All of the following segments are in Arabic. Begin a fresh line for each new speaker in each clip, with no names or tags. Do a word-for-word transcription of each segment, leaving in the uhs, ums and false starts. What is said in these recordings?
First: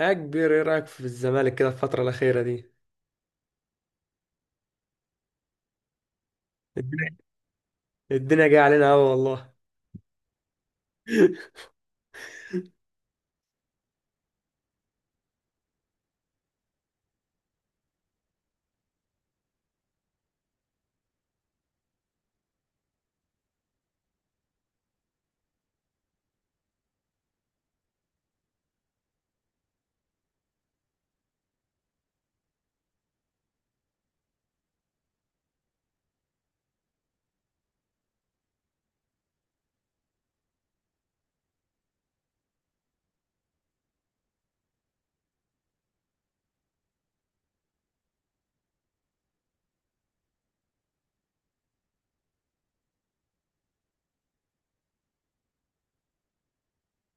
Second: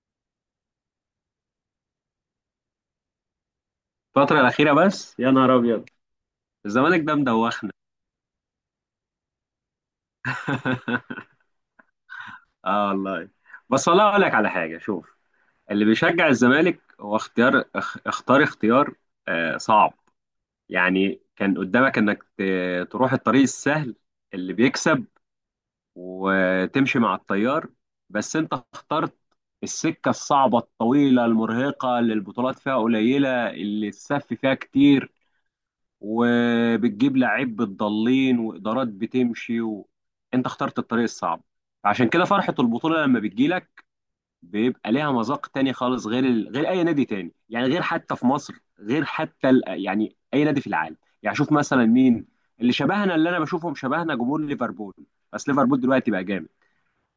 يا كبير، ايه رايك في الزمالك كده الفتره الاخيره دي؟
الفترة الأخيرة بس يا نهار أبيض. الزمالك ده
الدنيا
مدوخنا.
الدنيا جايه علينا قوي والله.
اه والله. بس والله اقول لك على حاجه، شوف، اللي بيشجع الزمالك هو اختيار، اخ- اختار اختيار آه صعب. يعني كان قدامك انك ت- تروح الطريق السهل اللي بيكسب وتمشي مع التيار، بس انت اخترت السكه الصعبه الطويله المرهقه اللي البطولات فيها قليله اللي السف فيها كتير، وبتجيب لعيب بتضلين وادارات بتمشي و... انت اخترت الطريق الصعب. فعشان كده فرحه البطوله لما بتجيلك بيبقى ليها مذاق تاني خالص غير ال... غير اي نادي تاني، يعني غير حتى في مصر، غير حتى ال... يعني اي نادي في العالم. يعني شوف مثلا مين اللي شبهنا، اللي انا بشوفهم شبهنا جمهور ليفربول. بس ليفربول دلوقتي بقى جامد.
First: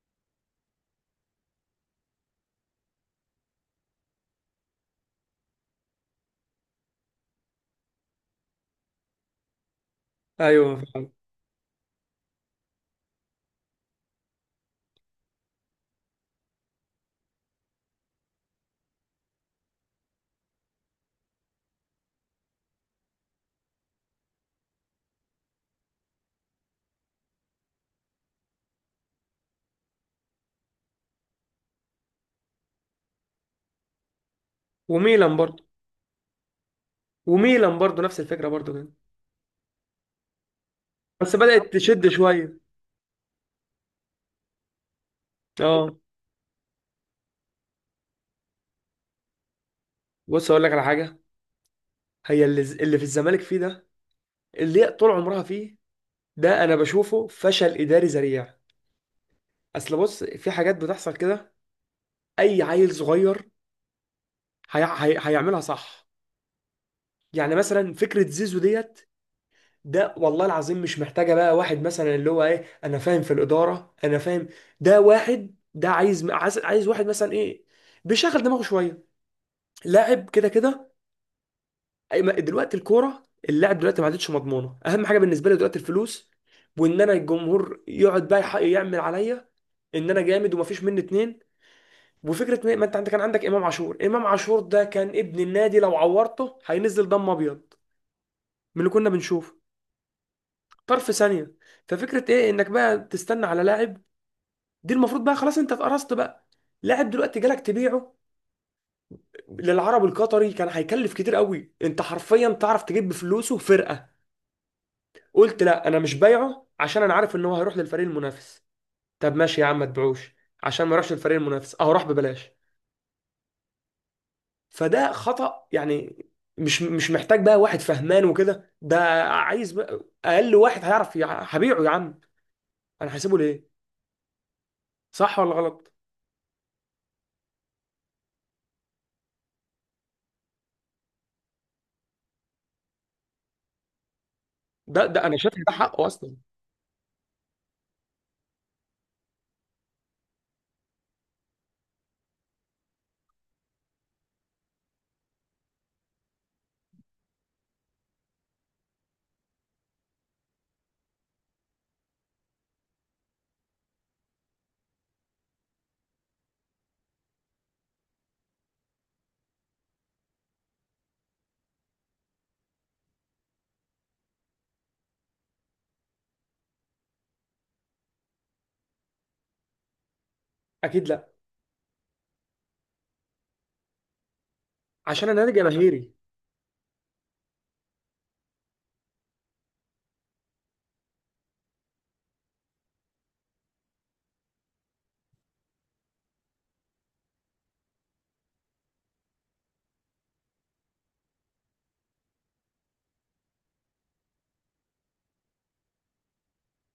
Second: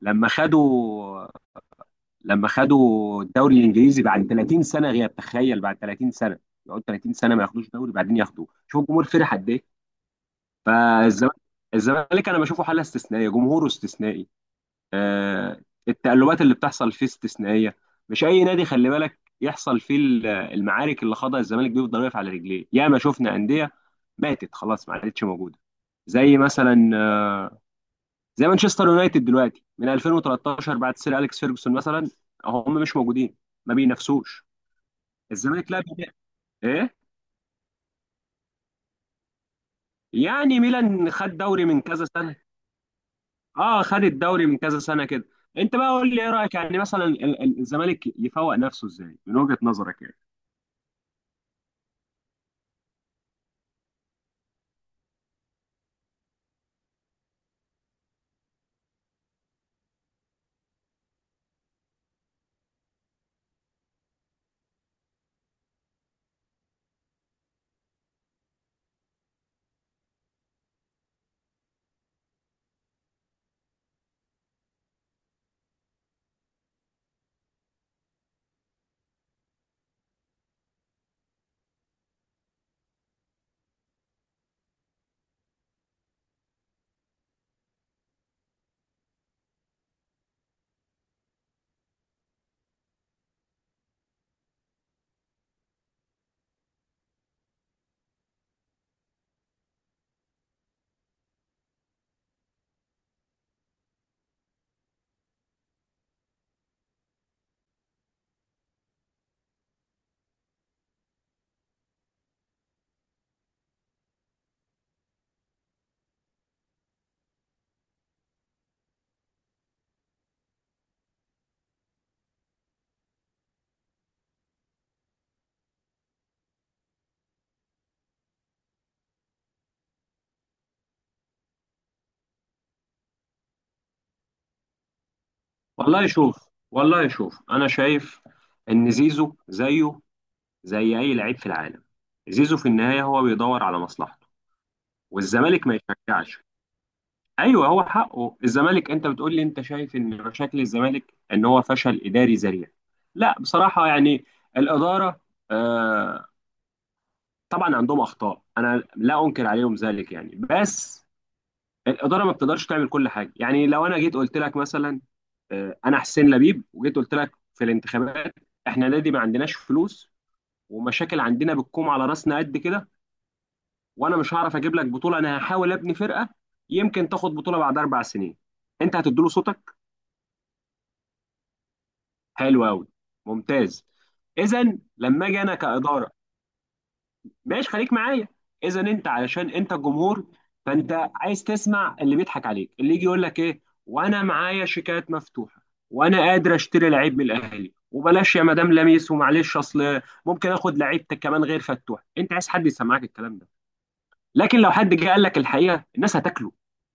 لما خدوا لما خدوا الدوري الانجليزي بعد ثلاثين سنه غياب، تخيل، بعد ثلاثين سنه، يقعدوا ثلاثين سنه ما ياخدوش دوري بعدين ياخدوه، شوف الجمهور فرح قد ايه.
ايوه فعلا.
فالزمالك الزمالك انا بشوفه حاله استثنائيه، جمهوره استثنائي آه، التقلبات اللي بتحصل فيه استثنائيه. مش اي نادي خلي بالك يحصل فيه ال- المعارك اللي خاضها الزمالك. بيفضل واقف على رجليه. ياما شفنا انديه ماتت خلاص، ما عادتش موجوده. زي مثلا آه، زي مانشستر يونايتد دلوقتي من ألفين وثلاثة عشر بعد سير اليكس فيرجسون مثلا، هم مش موجودين، ما بينافسوش.
وميلان برضه.
الزمالك لا بي- ايه؟
وميلان برضه نفس الفكره برضه كده.
يعني ميلان
بس
خد دوري
بدات
من كذا
تشد
سنه.
شويه.
اه، خد الدوري من كذا سنه كده. انت بقى
اه،
قول لي ايه رايك، يعني مثلا ال- ال- الزمالك يفوق نفسه ازاي من وجهه نظرك يعني؟
بص اقول لك على حاجه. هي اللي اللي في الزمالك فيه ده، اللي هي طول عمرها فيه، ده انا بشوفه فشل اداري ذريع. اصل بص في حاجات بتحصل كده. اي عيل صغير هي... هي... هيعملها صح. يعني مثلا فكره زيزو ديت، ده والله العظيم مش محتاجة بقى واحد مثلا اللي هو ايه انا فاهم في الإدارة انا فاهم. ده واحد ده عايز عايز عايز واحد مثلا ايه، بيشغل دماغه شوية، لاعب كده كده. أي- ما- دلوقتي الكورة، اللاعب دلوقتي ما عادتش مضمونة، اهم حاجة بالنسبة لي دلوقتي الفلوس. وان انا الجمهور يقعد بقى يح- يعمل عليا ان انا جامد ومفيش مني اتنين. وفكرة ما ما انت عندك، كان عندك امام عاشور. امام عاشور ده كان ابن النادي، لو عورته هينزل دم ابيض من اللي كنا بنشوفه طرف ثانية. ففكرة ايه انك بقى تستنى على لاعب؟ دي المفروض بقى خلاص انت اتقرصت بقى. لاعب دلوقتي جالك تبيعه للعرب القطري، كان هيكلف كتير قوي، انت حرفيا تعرف تجيب بفلوسه فرقة. قلت لا انا مش بايعه عشان انا عارف ان هو هيروح للفريق المنافس. طب ماشي يا عم ما تبيعوش عشان ما يروحش للفريق المنافس، اه راح ببلاش. فده خطأ يعني. مش مش محتاج بقى واحد فهمان وكده، ده عايز بقى اقل واحد هيعرف يع- هبيعه يا عم، انا هسيبه ليه؟ صح ولا غلط؟
والله شوف، والله شوف، انا شايف ان زيزو زيه زي اي لعيب في العالم. زيزو في النهايه هو بيدور على مصلحته،
ده ده انا شايف إن
والزمالك
ده
ما
حقه اصلا.
يشجعش. ايوه هو حقه الزمالك. انت بتقول لي انت شايف ان مشاكل الزمالك ان هو فشل اداري ذريع؟ لا بصراحه، يعني الاداره آه، طبعا عندهم اخطاء، انا لا انكر عليهم ذلك، يعني بس الاداره ما بتقدرش تعمل كل حاجه. يعني لو انا جيت قلت لك مثلا آه، انا حسين لبيب وجيت قلت لك في الانتخابات، احنا نادي ما عندناش فلوس ومشاكل عندنا بتكوم على راسنا قد كده، وانا مش هعرف اجيب لك بطوله، انا هحاول ابني فرقه، يمكن تاخد بطوله بعد اربع سنين، انت هتديله صوتك؟
اكيد لا،
حلو قوي، ممتاز. اذا لما
عشان
اجي
انا نادي
انا كاداره،
جماهيري.
ماشي، خليك معايا، اذا انت علشان انت الجمهور، فانت عايز تسمع اللي بيضحك عليك، اللي يجي يقول لك ايه وانا معايا شيكات مفتوحه وانا قادر اشتري لعيب من الاهلي وبلاش يا مدام لميس ومعلش اصل ممكن اخد لعيب كمان غير فتوح. انت عايز حد يسمعك الكلام ده، لكن لو حد جه قال لك الحقيقه الناس هتاكله.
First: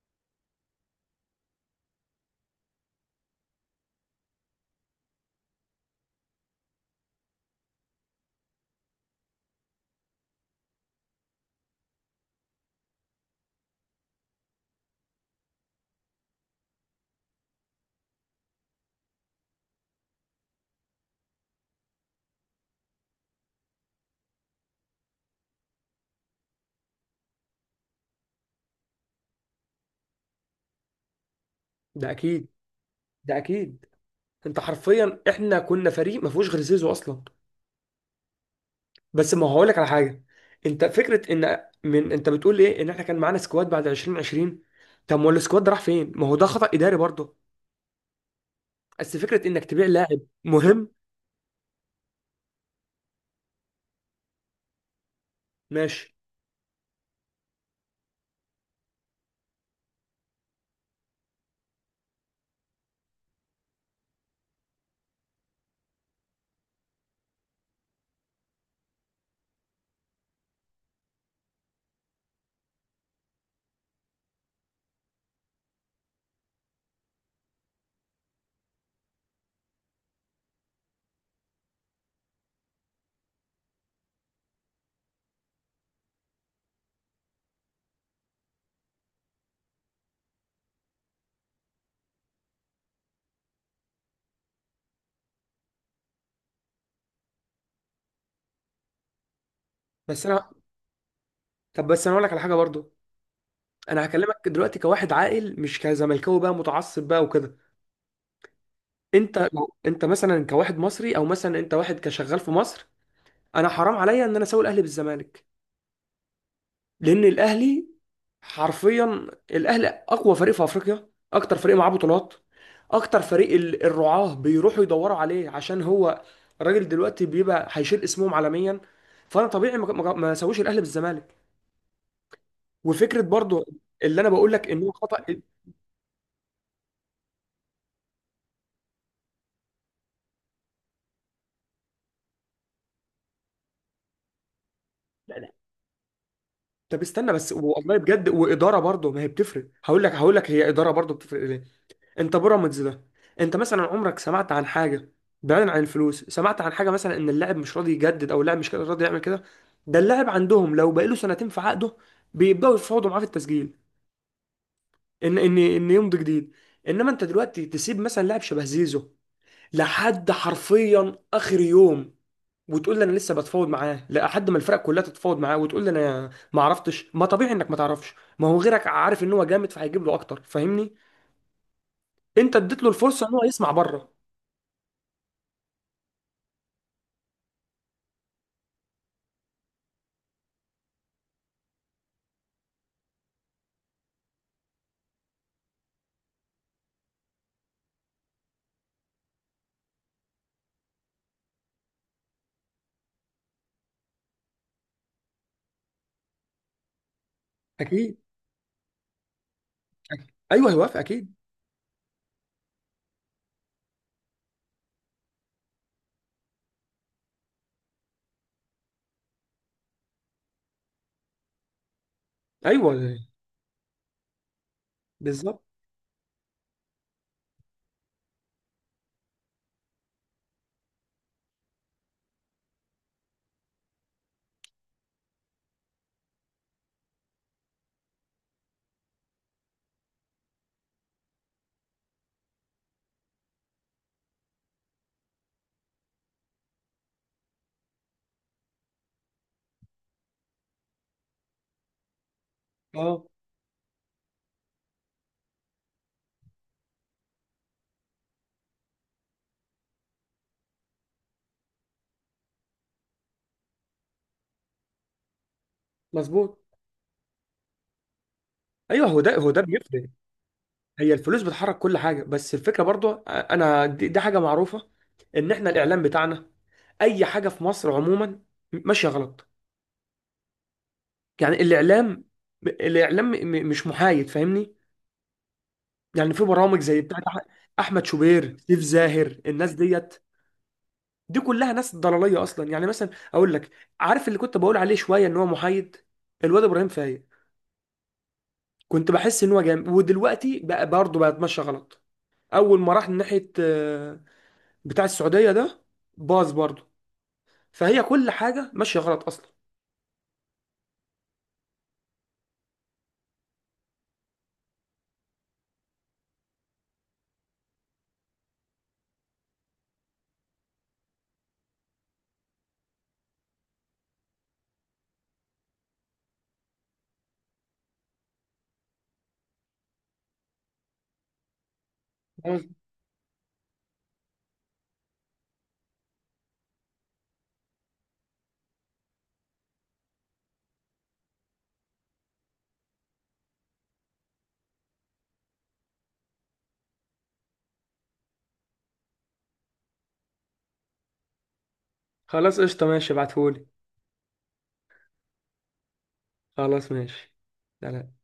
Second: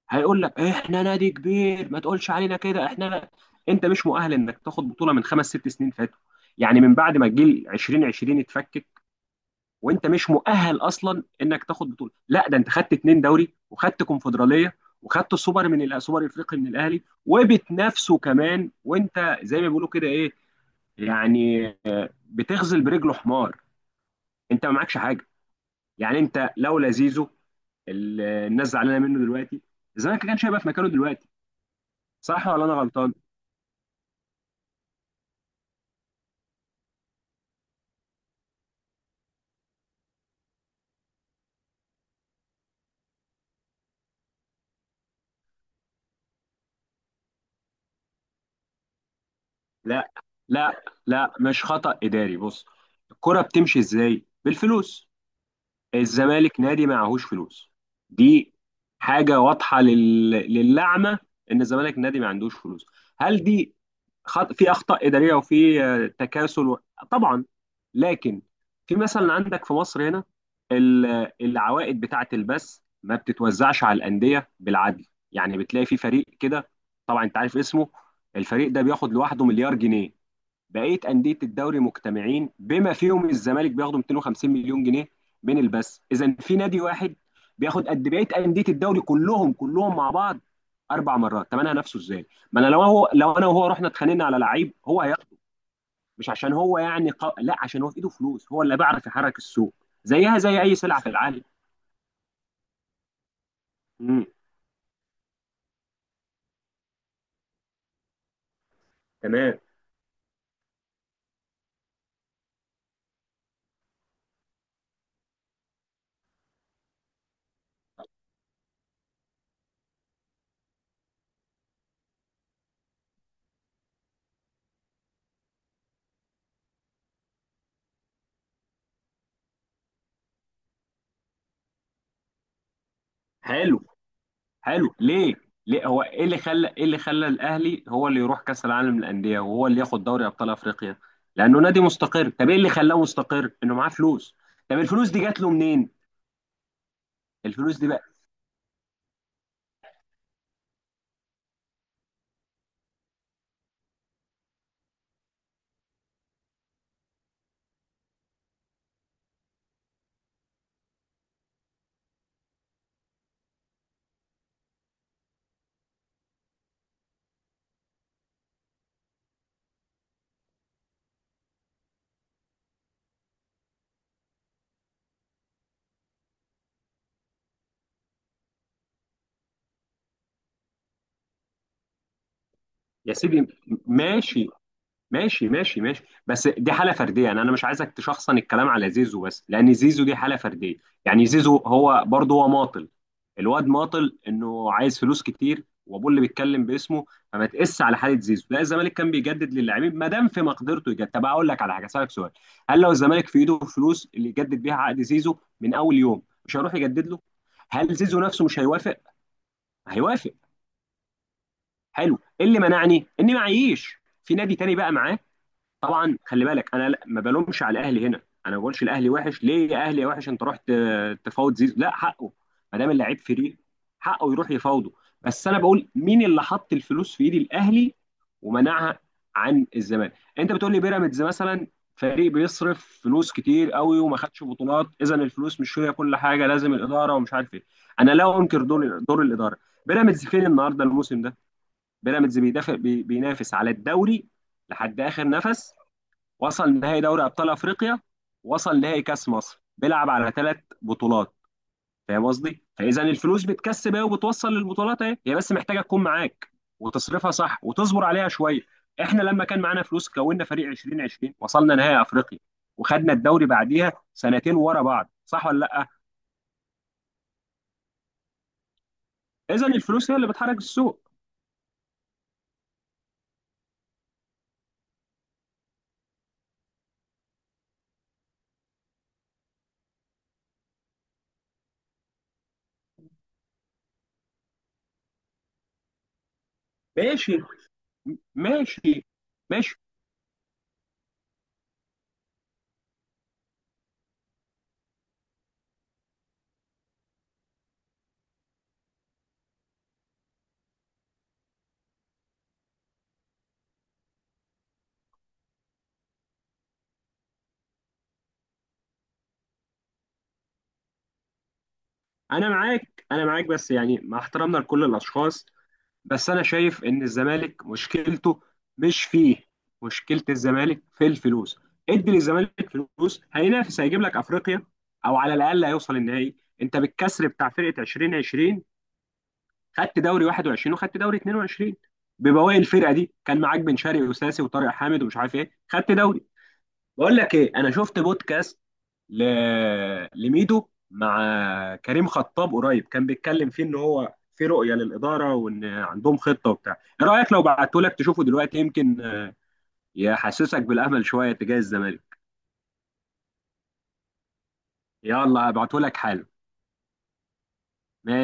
هيقول لك احنا نادي كبير ما تقولش علينا كده، احنا لا. انت مش مؤهل انك تاخد بطوله من خمس ست سنين فاتوا، يعني من بعد ما الجيل ألفين وعشرين اتفك، وانت مش مؤهل اصلا انك تاخد بطوله، لا، ده انت خدت اتنين دوري وخدت كونفدراليه وخدت السوبر من الأ- السوبر الافريقي من الاهلي وبتنافسه كمان، وانت زي ما بيقولوا كده، ايه يعني، بتغزل برجله حمار، انت ما معكش حاجه. يعني انت لولا زيزو، ال- الناس زعلانه منه دلوقتي، الزمالك كان هيبقى في مكانه دلوقتي،
ده اكيد.
صح ولا انا غلطان؟
ده اكيد. انت حرفيا احنا كنا فريق ما فيهوش غير زيزو اصلا. بس ما هو هقول لك على حاجه. انت فكره ان من انت بتقول ايه، ان احنا كان معانا سكواد بعد ألفين وعشرين. طب ما هو السكواد ده راح فين؟ ما هو ده خطأ اداري برضه. بس فكره انك تبيع
لا
لاعب
لا
مهم.
لا مش خطأ اداري، بص، الكرة بتمشي ازاي؟ بالفلوس،
ماشي.
الزمالك نادي معهوش فلوس. دي حاجة واضحة لل... للعمى، إن الزمالك نادي ما عندوش فلوس. هل دي خط... في أخطاء إدارية وفي آه، تكاسل و... طبعا، لكن في مثلا عندك في مصر هنا ال- العوائد بتاعة البث ما بتتوزعش على الأندية بالعدل. يعني بتلاقي في فريق كده، طبعا أنت عارف اسمه، الفريق ده بياخد لوحده مليار جنيه، بقيه انديه الدوري مجتمعين بما فيهم الزمالك بياخدوا مئتين وخمسين مليون جنيه من البث. اذا في نادي واحد بياخد قد بقيه انديه الدوري كلهم كلهم مع بعض اربع مرات، طب انا هنافسه ازاي؟ ما انا لو هو، لو انا وهو رحنا اتخانقنا على لعيب هو هياخد، مش عشان هو يعني ق... لا، عشان هو في ايده فلوس، هو اللي بيعرف يحرك السوق،
بس
زيها
انا
زي اي سلعه في العالم.
طب بس انا اقول لك على حاجه برضه. انا
امم،
هكلمك دلوقتي كواحد عاقل مش كزملكاوي بقى متعصب بقى وكده. انت
تمام،
لو انت مثلا كواحد مصري او مثلا انت واحد كشغال في مصر، انا حرام عليا ان انا اسوي الاهلي بالزمالك. لان الاهلي حرفيا، الاهلي اقوى فريق في افريقيا، اكتر فريق معاه بطولات، اكتر فريق ال- الرعاة بيروحوا يدوروا عليه، عشان هو الراجل دلوقتي بيبقى هيشيل اسمهم عالميا. فانا طبيعي ما ما- ما اسويش الاهلي بالزمالك. وفكره برضو
حلو.
اللي انا بقول لك ان هو
حلو
خطأ.
ليه؟ ليه هو ايه اللي خلى ايه اللي خلى الاهلي هو اللي يروح كاس العالم للانديه وهو اللي ياخد دوري ابطال افريقيا؟ لانه نادي مستقر. طب ايه اللي خلاه مستقر؟ انه معاه فلوس. طب الفلوس دي
لا
جات له
لا
منين؟
طب استنى بس،
الفلوس دي
والله
بقى،
بجد، واداره برضو ما هي بتفرق. هقول لك هقول لك هي اداره برضو بتفرق ليه. انت بيراميدز ده، انت مثلا عمرك سمعت عن حاجه، بعيدا عن الفلوس، سمعت عن حاجه مثلا ان اللاعب مش راضي يجدد او اللاعب مش راضي يعمل كده؟ ده اللاعب عندهم لو بقاله سنتين في عقده بيبداوا يفاوضوا معاه في التسجيل، ان ان ان يمضي جديد. انما انت دلوقتي تسيب مثلا لاعب شبه زيزو لحد حرفيا اخر يوم، وتقول لي انا لسه بتفاوض معاه لحد ما الفرق كلها تتفاوض معاه، وتقول لي انا ما عرفتش، ما طبيعي انك ما تعرفش، ما هو غيرك عارف ان هو جامد فهيجيب له اكتر، فاهمني؟ انت اديت له
يا
الفرصه ان هو
سيدي
يسمع بره.
ماشي، ماشي ماشي ماشي بس دي حاله فرديه، يعني انا مش عايزك تشخصن الكلام على زيزو، بس لان زيزو دي حاله فرديه. يعني زيزو هو برضه هو ماطل، الواد ماطل انه عايز فلوس كتير وابوه اللي بيتكلم باسمه. فما تقس على حاله زيزو، لا، الزمالك كان بيجدد للاعبين ما دام في مقدرته يجدد. طب اقول لك على حاجه، اسالك سؤال، هل لو الزمالك في ايده فلوس اللي يجدد بيها عقد زيزو من اول يوم، مش هيروح يجدد له؟ هل
اكيد.
زيزو نفسه مش هيوافق؟ هيوافق.
ايوه هيوافق اكيد.
حلو، إيه اللي منعني اني معيش في نادي تاني بقى معاه؟ طبعا خلي بالك انا لا- ما بلومش على الاهلي هنا، انا ما بقولش الاهلي وحش، ليه يا اهلي يا وحش انت رحت آه، تفاوض زيزو، لا حقه، ما دام
ايوه.
اللعيب فري حقه يروح يفاوضه. بس انا
بالظبط.
بقول مين اللي حط الفلوس في ايد الاهلي ومنعها عن الزمالك؟ انت بتقول لي بيراميدز مثلا، فريق بيصرف فلوس كتير قوي وما خدش بطولات، اذا الفلوس مش هي كل حاجه، لازم الاداره ومش عارف ايه. انا لا انكر دور دور الاداره. بيراميدز فين النهارده الموسم ده؟ بيراميدز بيدافع، بي- بينافس على الدوري لحد اخر نفس، وصل نهائي دوري ابطال افريقيا، وصل نهائي كاس مصر، بيلعب على ثلاث بطولات. فاهم قصدي؟ فاذا
اه.
الفلوس بتكسب اهي وبتوصل للبطولات اهي، هي بس محتاجه تكون معاك وتصرفها صح وتصبر عليها شويه. احنا لما كان معانا فلوس كونا فريق ألفين وعشرين، وصلنا نهائي افريقيا، وخدنا الدوري بعديها سنتين ورا بعض، صح ولا لا؟
مظبوط. ايوه هو ده، هو ده
اذا
بيفرق.
الفلوس هي اللي بتحرك السوق.
هي الفلوس بتحرك كل حاجه، بس الفكره برضو انا دي, دي حاجه معروفه، ان احنا الاعلام بتاعنا، اي حاجه في مصر عموما ماشيه غلط. يعني الاعلام، الاعلام م- م- مش محايد، فاهمني؟ يعني في برامج زي بتاعت
ماشي
أح- احمد شوبير، سيف
ماشي
زاهر، الناس
ماشي
ديت، دي كلها ناس ضلاليه اصلا. يعني مثلا اقول لك، عارف اللي كنت بقول عليه شويه ان هو محايد، الواد ابراهيم فايق، كنت بحس ان هو جامد، ودلوقتي بقى برضه بقى اتمشى غلط. اول ما راح ناحيه آه، بتاع السعوديه ده باظ برضه. فهي كل حاجه ماشيه غلط اصلا.
انا معاك، انا معاك، بس يعني مع احترامنا لكل الاشخاص، بس انا شايف ان الزمالك مشكلته مش فيه، مشكله الزمالك في الفلوس. ادي للزمالك فلوس هينافس، هيجيب لك افريقيا، او على الاقل هيوصل النهائي. انت بالكسر بتاع فرقه ألفين وعشرين خدت دوري واحد وعشرين وخدت دوري اتنين وعشرين ببواقي
خلاص.
الفرقه دي، كان معاك بن شرقي وساسي وطارق حامد ومش عارف ايه خدت دوري. بقول لك ايه، انا شفت بودكاست ل... لميدو مع كريم خطاب قريب، كان بيتكلم فيه ان هو في رؤيه للاداره وان عندهم خطه وبتاع. ايه رايك لو بعته لك تشوفه دلوقتي، يمكن يحسسك بالامل شويه تجاه الزمالك.
خلاص قشطة، ماشي ابعتهولي.
يلا هبعته لك حالا.
خلاص ماشي. سلام.
ماشي.